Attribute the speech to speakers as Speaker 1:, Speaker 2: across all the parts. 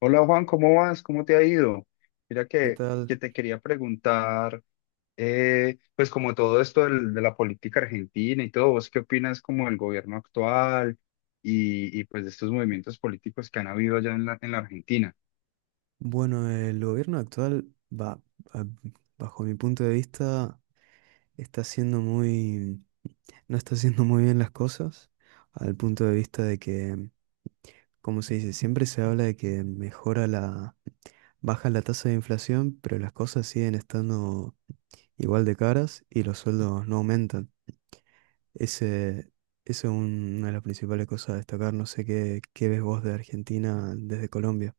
Speaker 1: Hola Juan, ¿cómo vas? ¿Cómo te ha ido? Mira
Speaker 2: ¿Qué
Speaker 1: que,
Speaker 2: tal?
Speaker 1: que te quería preguntar, pues como todo esto de la política argentina y todo, ¿vos qué opinas como del gobierno actual y pues de estos movimientos políticos que han habido allá en la Argentina?
Speaker 2: Bueno, el gobierno actual va, a- bajo mi punto de vista, está haciendo muy, no está haciendo muy bien las cosas, al punto de vista de que, como se dice, siempre se habla de que mejora baja la tasa de inflación, pero las cosas siguen estando igual de caras y los sueldos no aumentan. Ese, eso es una de las principales cosas a destacar. No sé qué ves vos de Argentina desde Colombia.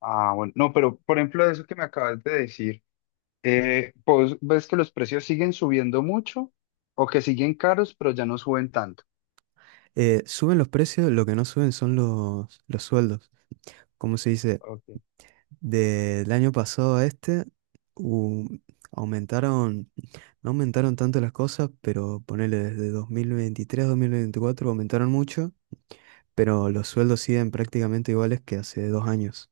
Speaker 1: Ah, bueno, no, pero por ejemplo de eso que me acabas de decir, ¿vos ves que los precios siguen subiendo mucho o que siguen caros pero ya no suben tanto?
Speaker 2: Suben los precios, lo que no suben son los sueldos. ¿Cómo se dice?
Speaker 1: Ok.
Speaker 2: Del año pasado a este, hu- aumentaron, no aumentaron tanto las cosas, pero ponele desde 2023 a 2024 aumentaron mucho, pero los sueldos siguen prácticamente iguales que hace dos años.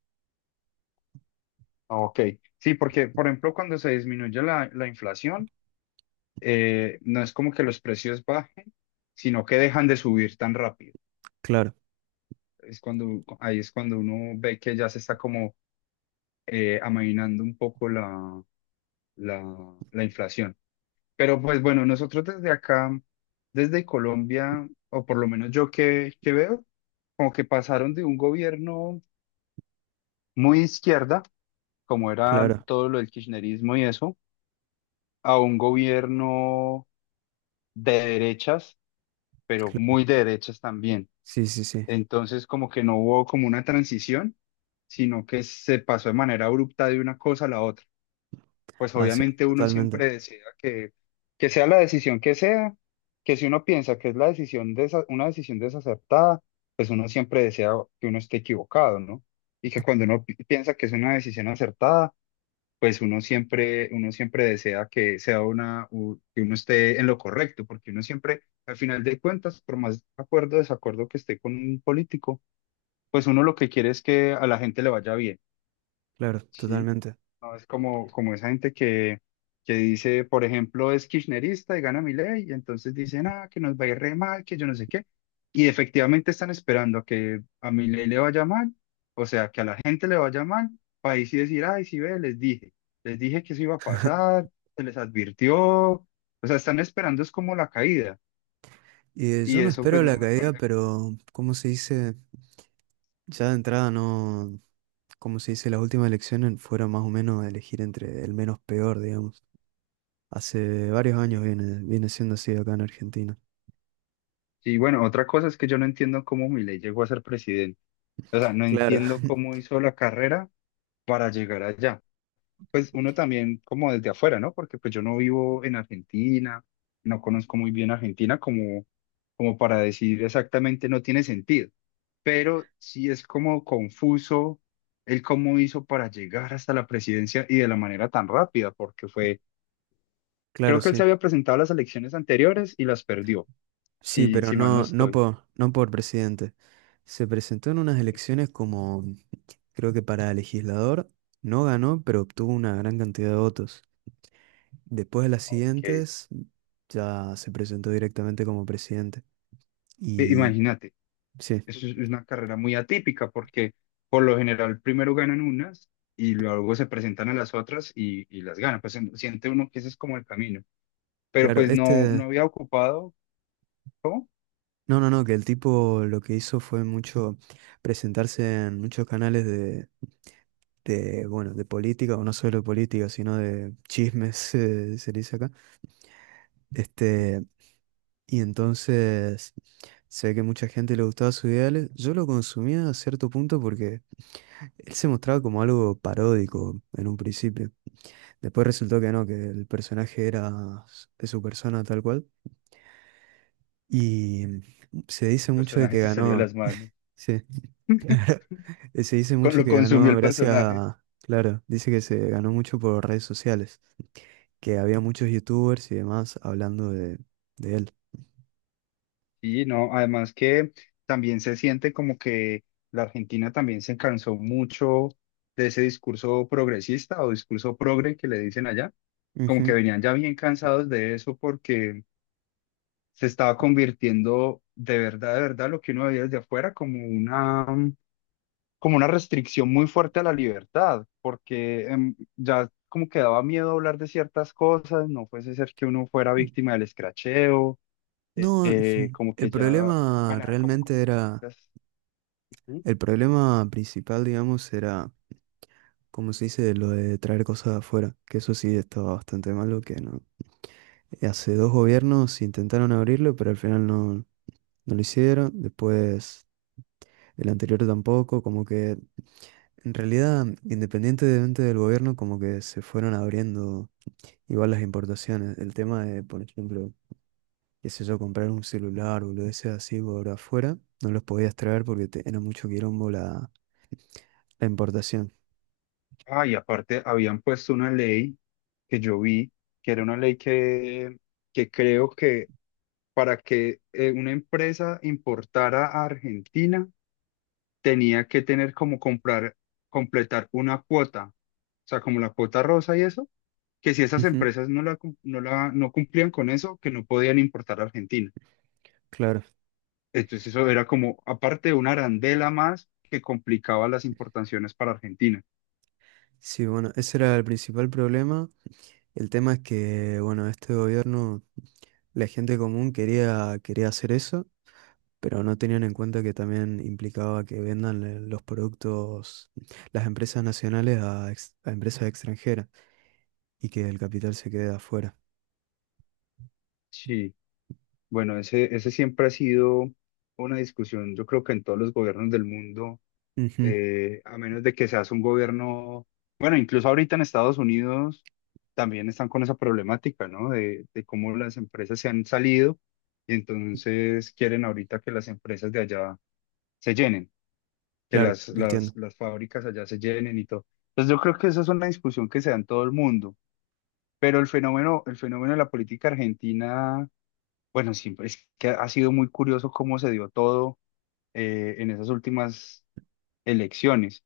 Speaker 1: Ok, sí, porque por ejemplo cuando se disminuye la inflación, no es como que los precios bajen, sino que dejan de subir tan rápido.
Speaker 2: Claro.
Speaker 1: Ahí es cuando uno ve que ya se está como amainando un poco la inflación. Pero pues bueno, nosotros desde acá, desde Colombia, o por lo menos yo que veo, como que pasaron de un gobierno muy izquierda, como era
Speaker 2: Claro,
Speaker 1: todo lo del kirchnerismo y eso, a un gobierno de derechas, pero
Speaker 2: claro.
Speaker 1: muy de derechas también.
Speaker 2: Sí, sí, sí.
Speaker 1: Entonces, como que no hubo como una transición, sino que se pasó de manera abrupta de una cosa a la otra. Pues
Speaker 2: Así es,
Speaker 1: obviamente uno
Speaker 2: totalmente.
Speaker 1: siempre desea que sea la decisión que sea, que si uno piensa que es la decisión una decisión desacertada, pues uno siempre desea que uno esté equivocado, ¿no? Y que cuando uno piensa que es una decisión acertada, pues uno siempre desea que sea que uno esté en lo correcto, porque uno siempre, al final de cuentas, por más acuerdo o desacuerdo que esté con un político, pues uno lo que quiere es que a la gente le vaya bien,
Speaker 2: Claro,
Speaker 1: ¿sí?
Speaker 2: totalmente.
Speaker 1: No es como esa gente que dice, por ejemplo, es kirchnerista y gana Milei, y entonces dicen, ah, que nos va a ir re mal, que yo no sé qué, y efectivamente están esperando a que a Milei le vaya mal, o sea, que a la gente le vaya mal, para ahí sí decir, ay, sí ve, les dije que eso iba a pasar, se les advirtió, o sea, están esperando es como la caída,
Speaker 2: Y
Speaker 1: y
Speaker 2: yo no
Speaker 1: eso pues
Speaker 2: espero
Speaker 1: no
Speaker 2: la
Speaker 1: me
Speaker 2: caída,
Speaker 1: parece...
Speaker 2: pero ¿cómo se dice? Ya de entrada no, como se dice, las últimas elecciones fueron más o menos a elegir entre el menos peor, digamos. Hace varios
Speaker 1: Y
Speaker 2: años viene siendo así acá en Argentina.
Speaker 1: y bueno, otra cosa es que yo no entiendo cómo Milei llegó a ser presidente. O sea, no
Speaker 2: Claro,
Speaker 1: entiendo cómo hizo la carrera para llegar allá. Pues uno también como desde afuera, ¿no? Porque pues yo no vivo en Argentina, no conozco muy bien Argentina como para decir exactamente no tiene sentido. Pero sí es como confuso el cómo hizo para llegar hasta la presidencia y de la manera tan rápida, porque fue,
Speaker 2: claro,
Speaker 1: creo que él se
Speaker 2: sí.
Speaker 1: había presentado a las elecciones anteriores y las perdió,
Speaker 2: Sí, pero
Speaker 1: si mal no
Speaker 2: no,
Speaker 1: estoy.
Speaker 2: no por presidente. Se presentó en unas
Speaker 1: Ok,
Speaker 2: elecciones como, creo que para legislador, no ganó, pero obtuvo una gran cantidad de votos. Después de las siguientes, ya se presentó directamente como presidente.
Speaker 1: ok.
Speaker 2: Y
Speaker 1: Imagínate.
Speaker 2: sí,
Speaker 1: Es una carrera muy atípica porque por lo general primero ganan unas y luego se presentan a las otras y las ganan. Pues siente uno que ese es como el camino. Pero
Speaker 2: claro,
Speaker 1: pues no, no
Speaker 2: este...
Speaker 1: había ocupado, ¿cómo?
Speaker 2: No, no, no, que el tipo lo que hizo fue mucho presentarse en muchos canales bueno, de política, o no solo de política, sino de chismes, se dice acá. Este, y entonces se ve que mucha gente le gustaba sus ideales. Yo lo consumía a cierto punto porque él se mostraba como algo paródico en un principio. Después resultó que no, que el personaje era de su persona tal cual. Y se
Speaker 1: El
Speaker 2: dice mucho de
Speaker 1: personaje
Speaker 2: que
Speaker 1: se salió de
Speaker 2: ganó.
Speaker 1: las manos.
Speaker 2: Sí, claro. Se dice
Speaker 1: Con
Speaker 2: mucho
Speaker 1: lo
Speaker 2: que
Speaker 1: consumió
Speaker 2: ganó
Speaker 1: el
Speaker 2: gracias
Speaker 1: personaje.
Speaker 2: a. Claro, dice que se ganó mucho por redes sociales, que había muchos youtubers y demás hablando de él.
Speaker 1: Y no, además que también se siente como que la Argentina también se cansó mucho de ese discurso progresista o discurso progre que le dicen allá. Como que
Speaker 2: Ujú.
Speaker 1: venían ya bien cansados de eso porque se estaba convirtiendo de verdad, lo que uno veía desde afuera como una, como una restricción muy fuerte a la libertad, porque ya como que daba miedo hablar de ciertas cosas, no fuese ser que uno fuera víctima del escracheo,
Speaker 2: No,
Speaker 1: como que
Speaker 2: el
Speaker 1: ya
Speaker 2: problema
Speaker 1: manejar como...
Speaker 2: realmente era,
Speaker 1: Ujú.
Speaker 2: el problema principal, digamos, era, como se dice, lo de traer cosas de afuera, que eso sí estaba bastante malo, que no, hace dos gobiernos intentaron abrirlo, pero al final no, no lo hicieron. Después el anterior tampoco, como que en realidad, independientemente del gobierno, como que se fueron abriendo igual las importaciones. El tema de, por ejemplo, qué sé yo, comprar un celular o lo de ese así por afuera, no los podías traer porque era mucho quilombo la importación.
Speaker 1: Ah, y aparte habían puesto una ley que yo vi, que era una ley que creo que para que una empresa importara a Argentina, tenía que tener como comprar, completar una cuota, o sea, como la cuota rosa y eso, que si esas
Speaker 2: Ujú.
Speaker 1: empresas no cumplían con eso, que no podían importar a Argentina.
Speaker 2: Claro.
Speaker 1: Entonces eso era como, aparte, una arandela más que complicaba las importaciones para Argentina.
Speaker 2: Sí, bueno, ese era el principal problema. El tema es que, bueno, este gobierno, la gente común quería hacer eso, pero no tenían en cuenta que también implicaba que vendan los productos, las empresas nacionales a, a empresas extranjeras y que el capital se quede afuera.
Speaker 1: Sí, bueno, ese siempre ha sido una discusión, yo creo que en todos los gobiernos del mundo
Speaker 2: Ujú.
Speaker 1: a menos de que seas un gobierno, bueno, incluso ahorita en Estados Unidos también están con esa problemática, ¿no? De cómo las empresas se han salido y entonces quieren ahorita que las empresas de allá se llenen, que
Speaker 2: Claro, entiendo.
Speaker 1: las fábricas allá se llenen y todo. Entonces yo creo que esa es una discusión que se da en todo el mundo, pero el fenómeno de la política argentina, bueno, siempre es que ha sido muy curioso cómo se dio todo en esas últimas elecciones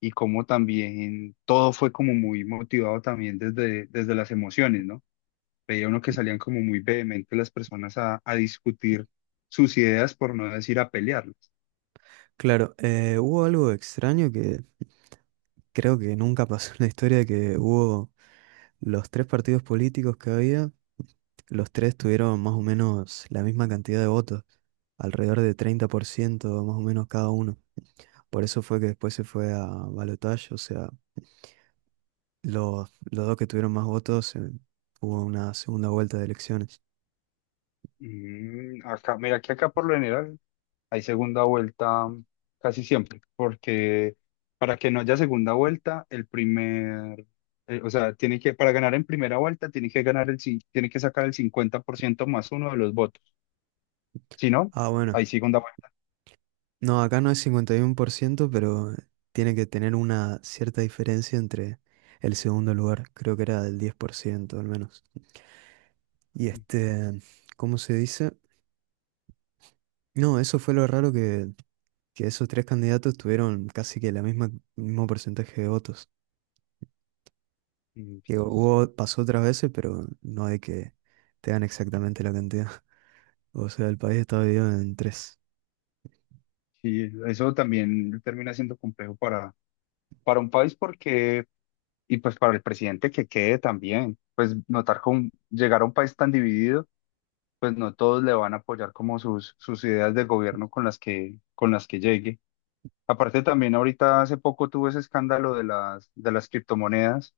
Speaker 1: y cómo también todo fue como muy motivado también desde las emociones, ¿no? Veía uno que salían como muy vehemente las personas a discutir sus ideas, por no decir a pelearlas.
Speaker 2: Claro, hubo algo extraño que creo que nunca pasó en la historia, que hubo los tres partidos políticos que había, los tres tuvieron más o menos la misma cantidad de votos, alrededor de 30% más o menos cada uno. Por eso fue que después se fue a balotaje, o sea, los dos que tuvieron más votos, hubo una segunda vuelta de elecciones.
Speaker 1: Mm, acá, mira que acá por lo general hay segunda vuelta casi siempre, porque para que no haya segunda vuelta, o sea, para ganar en primera vuelta, tiene que ganar tiene que sacar el 50% más uno de los votos. Si no,
Speaker 2: Ah, bueno,
Speaker 1: hay segunda vuelta.
Speaker 2: no, acá no es 51% pero tiene que tener una cierta diferencia entre el segundo lugar, creo que era del 10% al menos. Y
Speaker 1: Mm,
Speaker 2: este, ¿cómo se dice? No, eso fue lo raro que esos tres candidatos tuvieron casi que mismo porcentaje de votos. Que
Speaker 1: eso es.
Speaker 2: hubo, pasó otras veces, pero no de que te dan exactamente la cantidad. O sea, el país estaba dividido en tres.
Speaker 1: Sí, eso también termina siendo complejo para un país porque, y pues para el presidente que quede también, pues notar con llegar a un país tan dividido, pues no todos le van a apoyar como sus ideas de gobierno con las con las que llegue. Aparte también ahorita hace poco tuvo ese escándalo de de las criptomonedas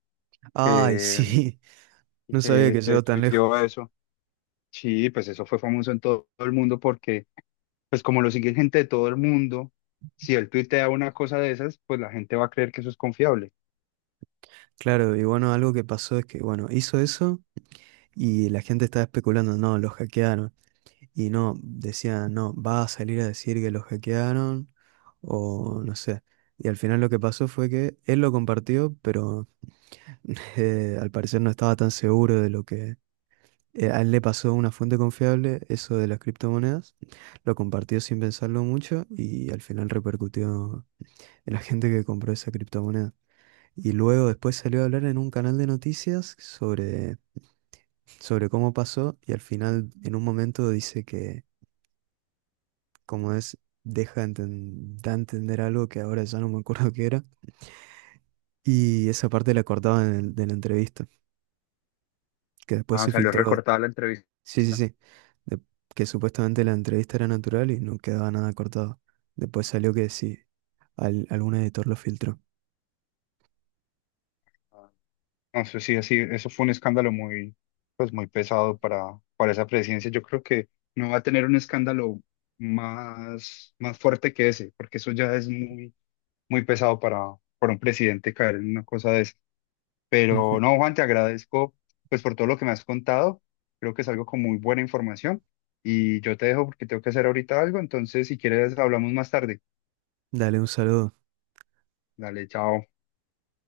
Speaker 2: Ay,
Speaker 1: que,
Speaker 2: sí, no sabía que
Speaker 1: que
Speaker 2: llegó tan
Speaker 1: tuiteó
Speaker 2: lejos.
Speaker 1: eso. Sí, pues eso fue famoso en todo el mundo porque pues como lo sigue gente de todo el mundo, si él tuitea una cosa de esas, pues la gente va a creer que eso es confiable.
Speaker 2: Claro, y bueno, algo que pasó es que, bueno, hizo eso y la gente estaba especulando, no, los hackearon. Y no, decían, no, va a salir a decir que los hackearon o no sé. Y al final lo que pasó fue que él lo compartió, pero al parecer no estaba tan seguro de lo que a él le pasó una fuente confiable, eso de las criptomonedas. Lo compartió sin pensarlo mucho y al final repercutió en la gente que compró esa criptomoneda. Y luego después salió a hablar en un canal de noticias sobre sobre cómo pasó y al final en un momento dice que como es, da a entender algo que ahora ya no me acuerdo qué era y esa parte la cortaban en de la entrevista, que después
Speaker 1: Ah,
Speaker 2: se
Speaker 1: salió
Speaker 2: filtró,
Speaker 1: recortada la entrevista.
Speaker 2: sí, sí, sí, de- que supuestamente la entrevista era natural y no quedaba nada cortado. Después salió que sí, algún editor lo filtró.
Speaker 1: Ah, eso sí, así, eso fue un escándalo muy, pues muy pesado para esa presidencia. Yo creo que no va a tener un escándalo más fuerte que ese, porque eso ya es muy, muy pesado para un presidente caer en una cosa de esa.
Speaker 2: Ujú.
Speaker 1: Pero no, Juan, te agradezco pues por todo lo que me has contado. Creo que es algo con muy buena información. Y yo te dejo porque tengo que hacer ahorita algo. Entonces, si quieres, hablamos más tarde.
Speaker 2: Dale un saludo.
Speaker 1: Dale, chao.